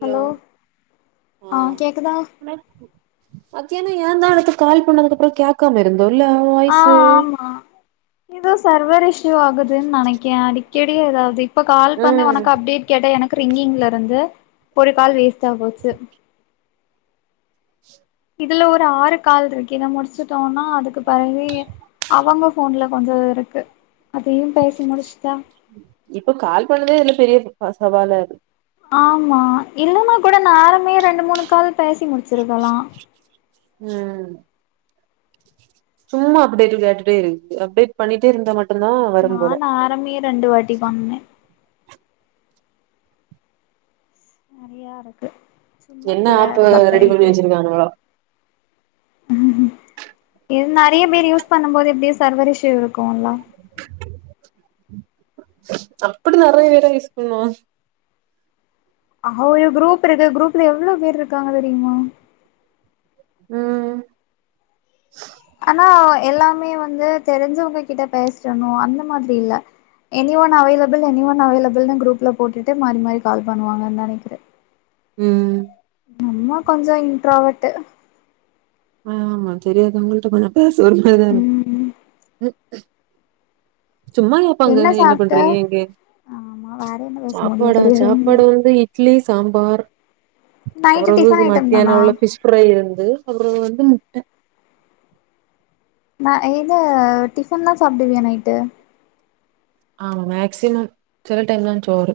Hello அ ஆ கேக்குதா மத்தியானா ஏந்தா அதுக்கு கால் பண்ணதுக்கு அப்றோ கேக்காம இருந் அ ஆமா எதோ சர்வர் இஷூ ஆகுதுன்னு நெனைக்கே அடிக்கடி எதாவ்து இப்ப கால் பண்ண ம் உனக்கு அப்டேட் கேட்ட எனக் கு ரிங்கிங்ல இருந்து ஒரு கால் வேஸ்டா போச்சு இதுல ஒரு ஆறு கால் இருக்கு இத முடிச்சுட்டோனா அதுக்கு பெறகு அவங்க ஃபோன்ல கொஞ்சோ இருக்கு அதையு பேசி முடிச்சுட்டா இப்ப கால் பண்ணதே இதுல பெரிய சவாலா இரு ஆமா இல்லானா கூட நானுமே ரெண்டு மூணு கால் பேசி முடிச்சிருக்கலா ம் சும்மா அப்டேட் கேட்டுட்டே இருக்கு அப்டேட் பண்ணிட்டே இருந்தா மட் நா ஆறுமே ரெண்டு வாட்டி பண்ணே நெறயா இருக்கு சும்மா என்ன இது வேற ஆப்பு ரெடி பண்ணி பக்காயிட்டே இருக்கு வெச்சிருக்காங்களோ இது நெறைய பேர் யூஸ் பண்ணு போது எப்டியு சர்வர் இஷ்யூ இருக்கும்லா அப்பிடி நெறைய பேரா யூஸ் பண்ணுவா அ ஒரு குரூப் இருக்கு குரூப்ல எவ்ளோ பேர் இருக்காங்க தெரியுமா ம் ஆனா எல்லாமே வந்து தெரிஞ்சவங்க கிட்ட பேசணு அந்த மாதிரி இல்ல any one available any one அவைலபிள்னு குரூப்ல போட்டுட்டு மாறி மாறி கால் பண்ணுவாங்கன்னு நெனைக்கிற ம் நம்ம கொஞ்சோ இன்ட்ரோவெட்டு அ ஆமா தெரியாதவங்க கிட்ட கொஞ்சோ பேச ஒரு மாரிதா இரு ம் சும்மா கேட்பாங்க என்ன பண்றீங்க எங்க ஆமா வேற என்ன பேச முடியு சாப்பாடா தெரியாது சாப்பாடு வந்து இட்லி சாம்பார் அப்பற நைட்டு டிஃபன் ஊகு ஐட்டம் மத்தியான தானா உள்ள பிஷ் ஃப்ரை இருந்து புறோ வந்து முட்ட நா எது டிஃபன்லா சாப்டுவியா நைட்டு ஆம மேக்சிமம் சில டைம்லா சோறு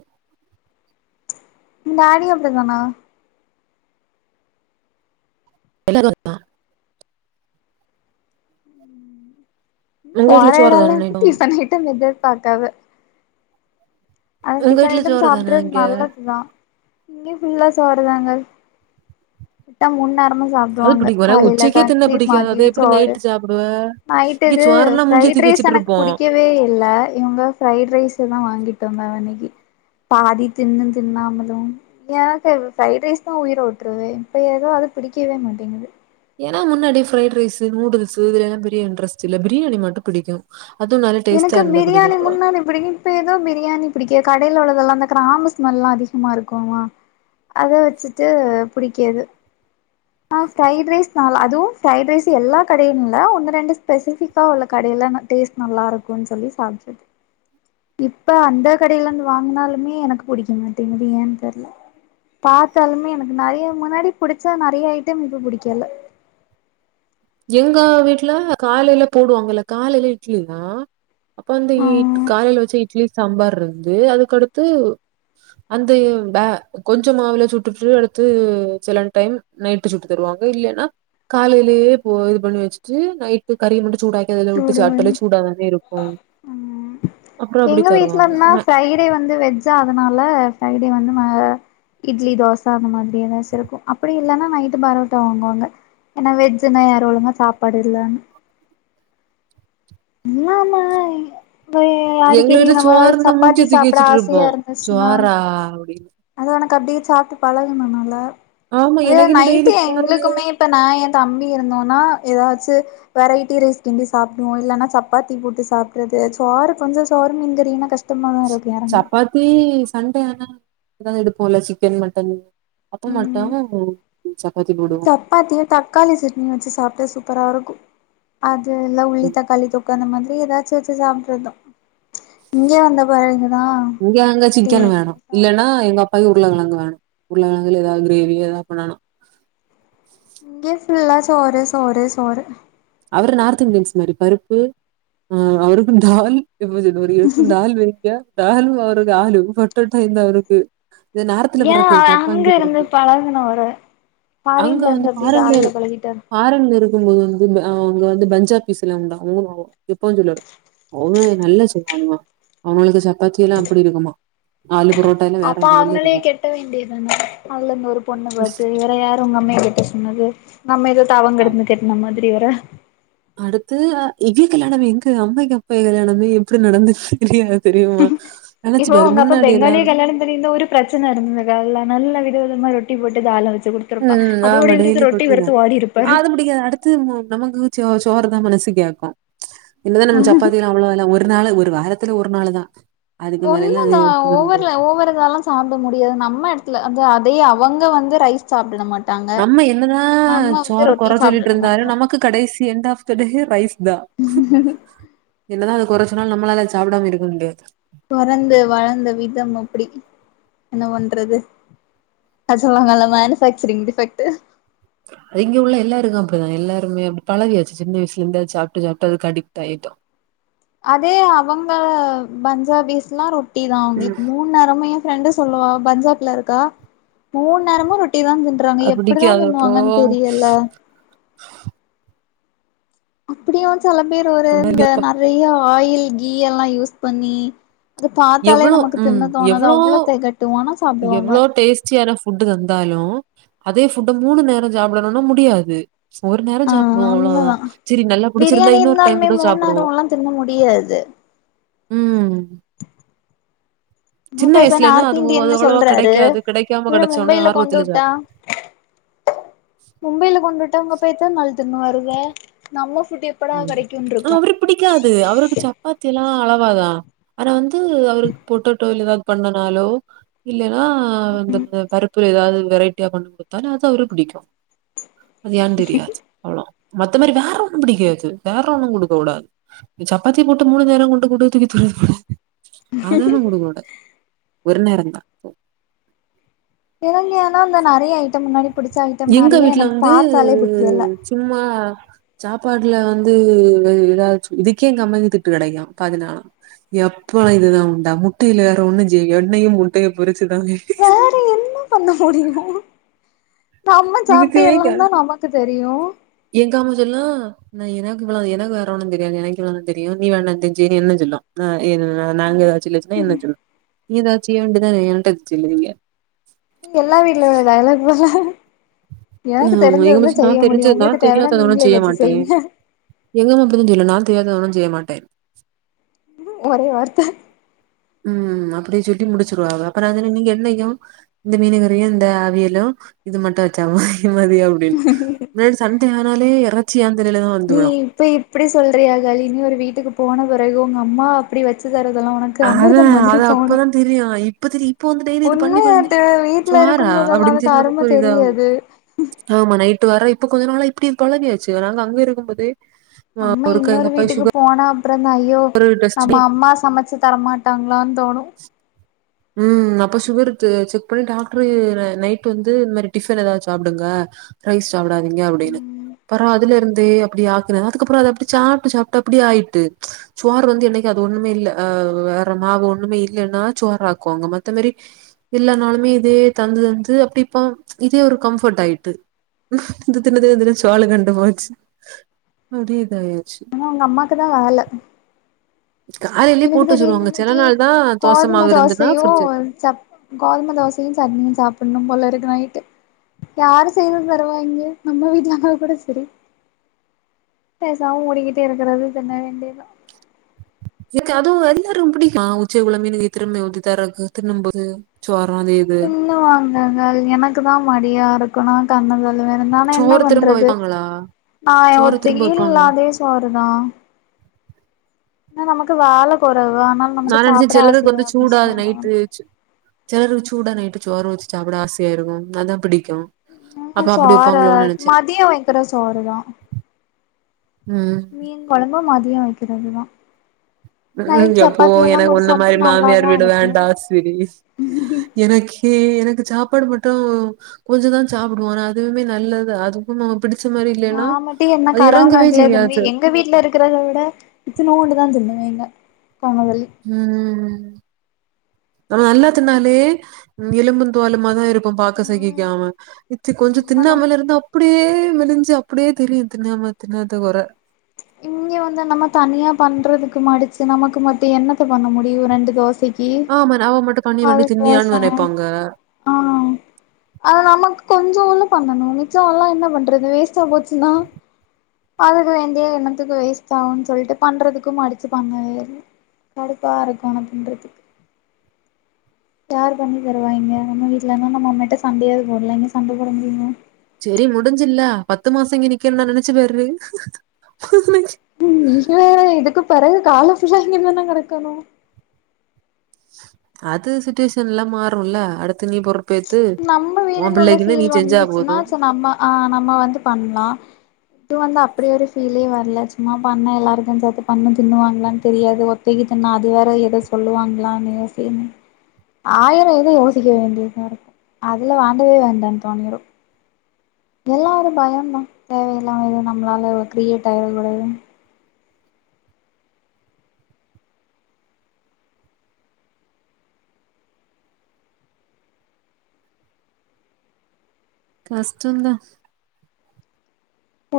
நேடி அப்டி தானா [inaudible] உங்க போற வீட்ல சோறு எடொல்ல தான நைட்டும் குட்டீஸ் தனி ஹெட்டம் எதுர்பாக்காது அது உங்க டிபன் வீட்ல ஐட்டம் சோறு தானா சாப்ட்றது இங்க நல்லதுதா இங்யு ஃபுல்லா சோறுதாங்க விட்டா மூண் நேரமு அது சாப்டுவாங்க பிடிக்கும் எனக்கு காலைல உச்சைக்கே தின்ன கஞ்சி பிடிக்காது மதிய அது எப்படி சோறு நைட்டு சாப்பிடுவ இங்க நைட்டுகு சோறுனா மூஞ்சிய ஃபிரைட் தூக்கி ரைஸ் வச்சிட்டு எனக்கு இருப்போம் புடிக்கவே இல்ல இவுங்க ஃபிரைட் ரைஸுதா வாங்கிட் கம்மாவ இன்னக்கி பாதி தின்னு தின்னாமலு எனக்கு ஃபிரைட் ரைஸ்னா உயிர உட்ருது இப்ப எதோ அது பிடி புடிக்கவே மாட்டேங்குது ஏனா முன்னடி ஃபிரைட் ரைஸு நூடுல்ஸு இதுலயெல்லா பெரிய இன்ரஸ்ட் இல்ல பிரியாணி மட்டு பிடிக்கு எனக்கு பிரியாணி முன்னாடி பிடிக்கு இப்ப ஏதோ பிரியாணி பிடிக்க கடைல உள்ளதல்லா இந்த க்ராம்பு ஸ்மல்லா அதிகமா இருக்கோமா அத வெச்சுட்டு புடிக்கேது அ ஃபிரைட் ரைஸ் நாள் அதுவு ஃபிரைட் ரைஸ் எல்லா கடையு இல்ல ஒன்னு ரெண்டு ஸ்பெசிஃபிக்கா உள்ள கட் டே இல்லன டேஸ்ட் நல்லாருக்குன் சொல்லி சாப்ட்ருக் இப்ப அந்த கடையிலேந்து வாங்னாலுமே எனக்கு புடிக்க மாட்டேங்குது ஏன் தெர்ல பாத்தாலுமே எனக்கு நறய முன்னாடி புடிச்சா நறிய ஐட்டம் இப்ப புடிக்கல [inaudible] உங்க வீட்ல காலைல போடுவாங்கல்ல காலைல இட்ல தா அப்ப வந்து ஆ ஈட் காலைல வச்ச இட்லி சம்பார்ருந்து அதுக்கடுத்து அந்த இவ் பே கொஞ்ச மாவில சுட்டுட்டு அடுத்து சிலன் டைம் நைட்டு சுட்டு தருவாங் இல்லேனா காலைலேயே போ இது பண்ணி வச்சுட்டு நைட்டு கறி மட்டு சூடாக்கதுல உட்டு சாப்ட்டலே சூடுமணி சூடாதானே இருக்கு ம் எங்க வீட்லன்னா ஃபிரை டே வந்து வெஜ்ஜா அதுனால ஃபிரை டே வந்து ம இட்லி தோச அந்த மாதுரி ஏதாச்சு இருக்கு அப்படி இல்லனா நைட்டு பரோட்டா வாங்குவாங்க எனா வெஜ்ஜினா யாரு ஒழுங்கா சாப்பாடு இல்லனு இல்லா மாய் வே எங்க அடிக்கடி வீட்ல நம்ம சோறுன்னா சப்பாத்தி மூஞ்சிய தூக்கி சாப்புட வச்சுட்டு ஆசயா இருப்போம் இருந்துச்னா சோறா அப்படின்னு எனக்கு அப்டியே சாப்ட்டு பழகுன நல ஆமா வே எனக்கு இன்னும் நைட்டு டெய்லி சோறு எங்ளுக்குமே இப்ப நா என் தம்பி இருந்தோனா ஏதாச்சு வெரைட்டி ரைஸ்கிண்டி சாப்டுவோ இல்லனா சப்பாத்தி போட்டு சாப்ட்றது சோறு கொஞ்ச சேறு மீன்கறினா கஷ்டமாதா இருக் சப்பாத்தி சண்டே ஆன எதா எடுப்போல்ல சிக்கன் மட்டன் அப்ப மட்டோ ஒ தப்பாத்தியு தக்காளி சட்னி வச்சு சாப்பிட்ட சூப்பரா இருக்கு அது ல உள்ளி ம். தக்காளி தொ அந்த மாதிரி ஏதாச்சு வச்சு சாப்ட்றத்தா இங்கே வந்த பழகு இங்க அங்த சிக்கன் வேணு இல்லனா எங்க அப் பயு உர்ளகழங்கு வேணு உர்ளகழங்குல ஏதாவு கிரேவி ஏதா பண்ணனு இங்க ஃபுள்ள சோறு சோறு சோறு அவுரு நார்த் இந்தியன்ஸ் மரி பருப்பு அ அவுருக்கு தால் இப் கொஞ்ச இது ஒரு இருக்கு தால் வெய்ங்க தாலு அவரு காலு பொட்டட்டோ இந்த அவ்ருக்கு இத நார்த்துல ஏன் பொறக்குது தப்பாங் அங்க இருந்து கெக்கறது பழகுனவரு அங்க ஃபாரின்ல வந்து இருந்து அப்டி பாரங்ளே தாராள பழகிட்டாரு பாரங் இருக் தும்மே அவுங்க வந்து பஞ்சா பீஸ் எல்லா உண்டா ஓ ஆவொ இப்போஞ்சொல்லியோட அவனு நல்ல செய்வானுவா அவுன்ளுக்கு சப்பாத்தி எல்லா அப்புடி இருக்குமா ஆலு பரோட்டா எல்லாம் வேற அப்ப லெவல்ல அவுங்களே இருக்கும் கெட்ட வேண்டிய தான அதுல இருந்து ஒரு பொண்ணு பாத்து வேற யார் உங்க அம்மைய கெட்ட சொன்னது து நம்ம ஏதோ தவங் அ- கெடந்து கெட்ன மாதிரி வேர அடுத்து அ இவே கல்யாணமே எங்க அம்மைக்கி அப்பக்கி கல்யாணமே எப்டி நடந்துச்சி தெரிய தெரியுமா நினைச்சு இப்போ பாரு உங்க அப்பா முன்னாடி பெங்காலிய எல்லாம் கல்யாணம் பண்ணியிந்தா ஒரு பிரச்சன இருந்துருக்காதுல்ல நல்ல விதவி தமா ரொட்டி போட்டு தால வச்சு குடுத்துருப்பா ம் அதோட ஆமா டெய்லி இவருக்கு ரொட்டி ரொட்டிதா வெறுத்து ஓடி ஆ இருப்பாரு அது புடிக்காது அடுத்து உ நமக்கு சோ சோறு தான் மனசுக்குேக்கூ என்னதா நம்மளுக்கு சப்பாத்தியில அவ்ளோ எல்லா ஒரு ஒரு நாளு ஒரு வாரத்துல ஒரு நாளு தான் அதுக்கு மேலலாம் அது ஒண்ணுதா திண்ண முடியாது ஒவ்வொருல ஒவ்வொரு இதாலாம் சாப்ட முடியாது நம்ம எடத்துல வந்து தையை அவங்க வந்து ரைஸ் சாப்டுன மாட் நம்ம என்னதா சோறு கொற சொல்லிட்டு சாப்ட இருந்தாலு மாட்டோ நமக்கு கடைசி end of the day rice உஹ என்னதா அத கொற சொன்னாலு நம்மளால அத சாப்டாம இருக்க முடியாது பொறந்து வளந்த விதம் அப்டி என்ன பண்றது அ சொல்லுவாங்கல்ல மேனுஃபேக்சரிங் டிஃபக்டு இங்க உள்ள எல்லாருக்கு அப்டிதா எல்லாருமே அப்டி பழவியாச்சி சின்ன வயசுல இருந்து சாப்ட்டு சாப்ட்டு அதுக்கு அடிக்ட் ஆயிட்டோ அதே அவங்க பஞ்சாபிஸ்ல்லா ரொட்டி தா ம். அவங்களுக்கு மூணு நேரமையு ஃப்ரெண்டு சொல்லுவா பஞ்சாப்ல இருக்கா மூண் நேரமு ரொ ட்டி தான் திண்றாங்க அது எப்டிதா பிடிக்காதப்போ திண்வாங்கன்னு தெரியல [inaudible] அப்டியு செல பேர் ஒரு இந்த நறைய ஆயில் கீ எல்லா யூஸ் பண்ணி அது பாத்தாலே எவ்ளோ நமக்கு ம் தின்ன தோணாது எவ்ளோ அவ்ள தெகட்டு ஆனா சாப்டுவாங்க ஃபுட்டு் தந்தாலு அதே ஃபுட்டு மூணு நேரொ சாப்பிடணுன்னா முடியாது ஒரு நேரொ ஆ சாப்டுவோ உண்மதா அவ்ளவுதான் செரி நல்லா புடிச்சிருந்தா பிரியாணி இன்னொரு டைம் இருந்தாலுமே கூட மூணு சாப்டுவோ நேரோல்லா தின்ன முடியாது [unintelligible] ம் சின்ன அப்பா இப்ப வயசுலனா நார்த் அது அது இந்தியன்னு அவ்ளவா சொல்றாரு கெடைக்காது கெடைக்காம இவுரு கெடச்சோனே மும்பையில கொண்டு ஆர்வத்துல வுட்டா சாப் மும்பையில கொண்டு விட்டா உங்க அப்பா எத்தன் நாள் தின்னுவாரு இத நம்ம ஃபுட் எப்படா ம் கெடைக்குன்னு இருக்கு அவரு பிடிக்காது அவருக்கு சப்பாத்தி எல்லா அளவாதான் ஆனா வந்து து அவருக்கு பொட்டேட்டோல ஏதாவ்து பண்ணனாலோ இல்லைன்னா இந்த பருப்புல ஏதாவ்து வெரைட்டியா பண்ண கொடுத்தாலு அது அவரு புடிக்கூ அது ஏன்னு தெரியாது அவ்ளோ மத்த மாரி வேற ஒன்னும் பிடிக்காது து வேற ஒண்ணு குடுக்க கூடாது சப்பாத்தி போட்டு மூணு நேரோ கொண்டு குடு தூக்கி தூர போட் அதெல்லா குடுக்கூடாது ஒரு நேரந் தா போ இறன்யானா அந்த நறைய ஐட்டம் முன்னாடி பிடிச்ச ஐட்டம் எங்க நெறைய வீட்ல எனக்கு வந்து பாத்தாலே பிடிக்கல சும்மா சாப்பாட்டுல வந்து ஏதாச்சு இதுக்கே எங்கம்ம திட்டு கெடைக்கூ பாதினாளா எப்பா இதுதான் உண்டா முட்டையில வேற ஒண்ணு செய் எண்ணையும் முட்டைய பொரிச்சுதா செய் வேற என்ன பண்ண முடியு நம்ம சாப்பிட்டி இதுக்குமே எல்லா தான் நமக்கு தெரியு நா எனக்கு இவளா எனக்கு வேர ஒன்னந் தெரியாது எனக்கிவ்ளதா தெரியு நீ வேணா தெரிஞ்சி என்ன சொல்லும் ஏ நாங்க ஏதாச்சு இச்சுனா என்னச் சொல்லும் நீ ஏதாச்சி செய்ய வேண்டியதான என்ட்ட [unintelligible] நீ எல்லா வீட்ல உள்ள டயலாக் போல எனக்கு ஆமா, எங்க தெரிஞ்சதுதா மச்சி நான் செய்ய முடியு தெரிஞ்சது உங்களுக்கு தேவனா நீங்களே வச்சு செய்ங்க எங்க அம்மா அப்டிதா சொல்லு நா தெரியாதத செய்ய மாட்டேன் ஒரே வார்த்த ம் அப்டி சொல்லி முடிச்சிருவாவ அப்ப நா சொன்ன நீங்க எந்தையு இந்த மீனகறியு இந்த அவியலும் இது மட்டு வச்சா ம மதிய அப்டின்னு முன்னாடி சண்டே ஆனாலே எற நீ இப்ப இப்டி சொல்றியா கலி நீ ஒரு வீட்டுக்கு போன பிறகு உங்க அம்மா அப்டி வச்சு தரதெல்லா ஓனக்கு அதா அமிர்தம் மாதிரி தோணும் இப்போ வந்து டெய்லி இது பண்ணி பண்ணி வீட்ல சோறா இருக்கும் போதெல்லா அப்டின்னு அதுக்கு சொல்ல அரும நமக்கு ஒரு இதாகு தெரியாது ஆமா நைட்டு வர இப்ப கொஞ்ச நாள இப்டி பழகியாச்சு அதனால அங்க இருக்கும்போதே அம்மை இன்னொரு வீட்டுக்கு போனா அப்புறந்த ஐயோ சுகர் டெஸ்ட் நம்ம அம்மா சமைச்சு தரமாட்டாங்களானு அனு ம் அப்ப சுகர் செ செக் பண்ணி டாக்டரு ந நைட் வந்து இந்த மாரி டிஃபன் ஏதாவ சாப்பிடுங்க ரைஸ் சாப்படாதீங்க அப்டின்னு ம் பெற அதுல இருந்தே அப்டி ஆக்கினது அதுக்கப்புற அது அப்டி சாப்பட்டு சாப்பிட்டு அப்டி ஆயிட்டு சோறு வந்து என்னைக்கு அதோ ஒ ஒண்ணுமே இல்ல அ வேற மாவு ஒண்ணும்மே இல்லேன்னா சோறாக் குவாங்க மத்த மாரி இல்லனாலுமே இதே தந்து தந்து அப்டி இப்ப இதே ஒரு கம்ஃபர்ட் ஆயிட்டு இது தின்னு தின்தின்னு சோள கண்டு போச்சு அப்டியே இதாயி ஆனா உங்க அம்மாக்கு தா வேல காலையிலயே எனக்கு போட்டு தெரியல வச்சுருவாங்க. சில இன்னக்கி நாள் தான் தோச கோதுமை மாவு இருந்துன்னா தோசையையு ஃப்ரிட்ஜ் சப் கோதுமை தோசையு சட்னியு சாப்பிடணு போல இருக்கு நைட் யாரு செய்து தருவா இங்கே நம்ம வீட்டலாம கூட சரி ! ! ! ! ! ! ! ! ! ! எனக்கு அதுவு அதிக ரொம்ப புடிக்கு நா உச்சை குழம்பின்னு கேக்க திரும்ப உத்தி தரகு தின்னும் போது தின்னு வாங்கங்கள் எனக்கு தா மடியா இருக்கு நா கண்ணத இல்ல வேற என்னானா என்ன சோறு திரும்ப பண்றது வைப்பாங்களா ஆ எ சோற திரும்ப ஒருத்திக்கி இல்ல வைப்பாங்களா அதே சோறுதா இன்ன நமக்கு வேல கொறவுதா அதனால நா நமக்கு நெனச்சே சாப்பிட சிலருக்கு ஆசைைய இருச்சின்னு எதோ ஒன்னு செலருக்கு சூட்டா நைட்டுக்கு சோறு வச்சு சாப்பட ஆசையா இருக்கு அது அப்டி நா சோறு வைப்பாங்களோன்னு நெனச்சே மதியோ வெக்கிற சோறுதா ம் மீன் கொழம்ப மதியோ வெக்கிறதுதா ம்ஹூம் எப்போ எனக்கு ஒன்ன மாரி மாமியார் நல்லாதா வீடு இருக்கு வேண்டா ஸ்வீட்டி எனக்கே எனக் சாப்பாடு மட்டு கொஞ்ச தா சாப்பிடுவோ ஆனா அதுவுமே நல்லது அதுக்கு ந நா மட்டு என்ன கடவகணக்கிலயா தின்னே செய்யாது எங்க வீட்டுல இருக்கத விட இத்துனுண்டு தா தின்னே நீங்க போன வெள்ளி ம் நம்ம நல்லதின்னாலே ம் எலும்பு தோலுமாதா இரு ப்போ பாக்க ம் சகிக்காம இச்சி கொஞ்சோ உண்மதா தின்னாமல இருந்து அப்டியே யே மேலிஞ்சு அப்டியே தெரியுது நம்ம தின்னாத கொற இம் இங்கே வந்து நம்ம தனியா பண்றதுக்கு மடிச்சு நமக்கு மத்து எண்ணத்தை பண்ண முடியு ரெண்டு தோசைக் கி ஆமா அவ மட்டும் பண்ணி பண்ணி அது பேச தின்னியான்னு நெனைப்பாங்க. ஆ அத நமக்கு கொஞ்சோபோலு பண்ணணு மிச்சா ஆல்லா என்ன பண்றது வேஸ்டா போச்சினா அதுக்கு என் இதே என்னத்துக்கு வேஸ்ட் ஆவுன் சொல்லிட்டு பண்றதுக்கும் அடிச்சி பண்ண வேரு கடுப்பா இருக்கு ஆனா பின்றதுக்கு யாரு பண்ணி தருவா இங்க நம்ம வீட்ல இருந்தா நம்ம அம்மையிட்டே சண்டயேது போடல இங்க சண்ட போட முடியுமா சேரி முடிஞ்சில்லா பத்து மாச இங்கே நிக்கனுனா நெனைச்சி பாரு ம் நீ வேற இதுக்குப் பெறகு காலம் ஃபுல்லா இங்கதானே கெடக்கணு அது சுட்டுவேஷன் எல்லா மாறுல்ல அடுத் பொறுப்பேத்து நம்ம வீடுனு உள்ள பிள்ளைக்குன்னு நீ சீல் செஞ்சா வந்துச்சின்னா போதும். சே நம்ம ஆ நம்ம வந்து பண்லா இது வந்து அப்டியே ஒரு ஃபீலே வரல சும்மா பண்ண எல்லாருக்கு சேத்து பண்ணு தின்னுவாங்களான்னு தெரியாது ஒத்தைக்கு தின்னா அது வேற எதே சொல்லுவாங்களான்னு யோசின் ஆயிர இது யோசிக்க வேண்டியது கரக்ட் அதுல வாண்டவே வேண்டான்னு தோணிரு எல்லா ஒரு பயோந்தா தேவ இல்லாம எது நம்மளால ஒரு கிரியேட்டாயிரக் கூடாதுன்னு கஷ்டதா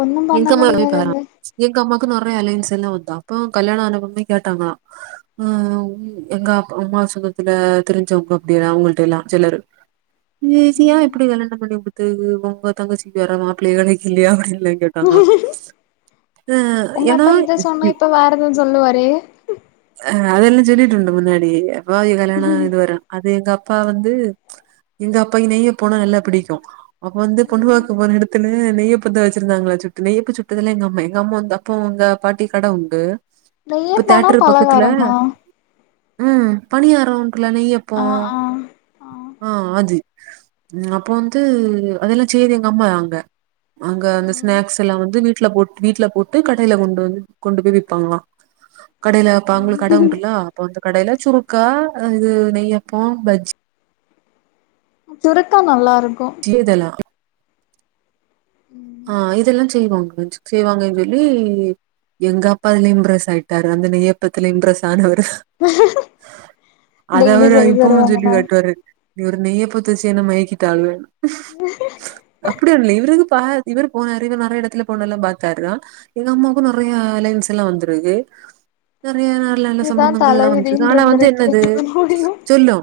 ஒன்னும் பண்ண எங்கம்மா [unintelligible] பாறு முடியாதுங்க எங் எங்க அம்மாக்கு நெறைய அலையன்ஸ் எல்லா வந்தா அப்போ கல்யாண ஆன மும்பே கேட்டாங்களா அ உ எங்க அப்பா அம்மா சொந்தத்தில தெரிஞ்சவங்க அப்டியே அவ்கள்ட எல்லா சிலரு இசியா எப்டி கல்யாணோ பண்ணி குடுத்ததுக்கு உங்க தங்கச்சிக்கு வர மாப்பிள்ள கவனிக்க இல்லையா அப்டி இல்ல தங்கோ ஆ ஏனா யூ சொல்லுவாரே அ அதெல்லா சொல்லிட்டு உண்டு முன்னாடி எப்போ கல்யாண இதுவர அது எங்கப் அப்பா வந்து எங்க அப்பாய் நெய்ய போனா நல்லா புடிக்கு அப்போவந்து ம் பொண்வாக்கு போ எடுத் தின்னு நெய்யபத்த வச்சிருந்தாங்களா சுட்டு நெய்யப்பே சுட்டுதில் எங்க அம்ம எங்க அம்மோ வந்து அப்போ அங்க பாட்டி கட உண்டு நெய்யி இப்ப போனா பலகாரமா அ பணியாரோகுள்ள நெய்யப்போ ஆ ஆ ஆ அது உம் அப்போ வந்து அதெல்லா செய்து எங்க அம்மாய அங்க அங்க அந்த ம் ஸ்நாக்ஸ் எல்லா வந்து வீ ட்ல போட் வீட்ல போட்டு கடேல கொண்டு வந்து கொண்டு போய் விப்பாங்களா கடே அப்ப அவங்களுக்கு கட உண்டுலா அப்ப அந்த கடைலே சுருக்கா இது நெய்யப்போ பஜ்ஜி சுருக்கா நல்லா இருக் சியேதலா ஆ இதெல்லா செய்வோன் [unintelligible] செய்வாங்க சொல்லி எங்க அப்பாதுலய இம்ப்ரெஸ் ஆயிட்டாரு அந்த நெய்ப்பத்திலே இம்ப்ரெஸ் ஆனவர் அத டெய்லி அவர செய்து இப்பவு சொல்லி தருவாங்கல்ல காட்டுவாரு ஒரு நெய்யப்பத செய்ன மயக்கிட்டாளுக அப்டியா நெய்வ்றது பா இவர் போனாரு இவர் நறைய இடத்துல பெண்ணேல எல்லா பாத்தாருதா எங்க அம்மாக்கு நறைய அலையன்ஸ் எல்லா வந்துருகே நறைய நல்ல நல்ல இதுதா சம்பந்தங்கள் எல்லா வந்தது தலவிதின்னு ஆனா வந்து இருந்திருக்கே என்னது முடியு சொல்லு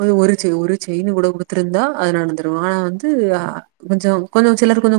ஒரு ஒரு ஒரு செயின் கூட குடுத்துருந்தா அது நடந்துரு ஆனா வந்து அ ஆ கொஞ்சோ கொழு சிலரு கொஞ்சோ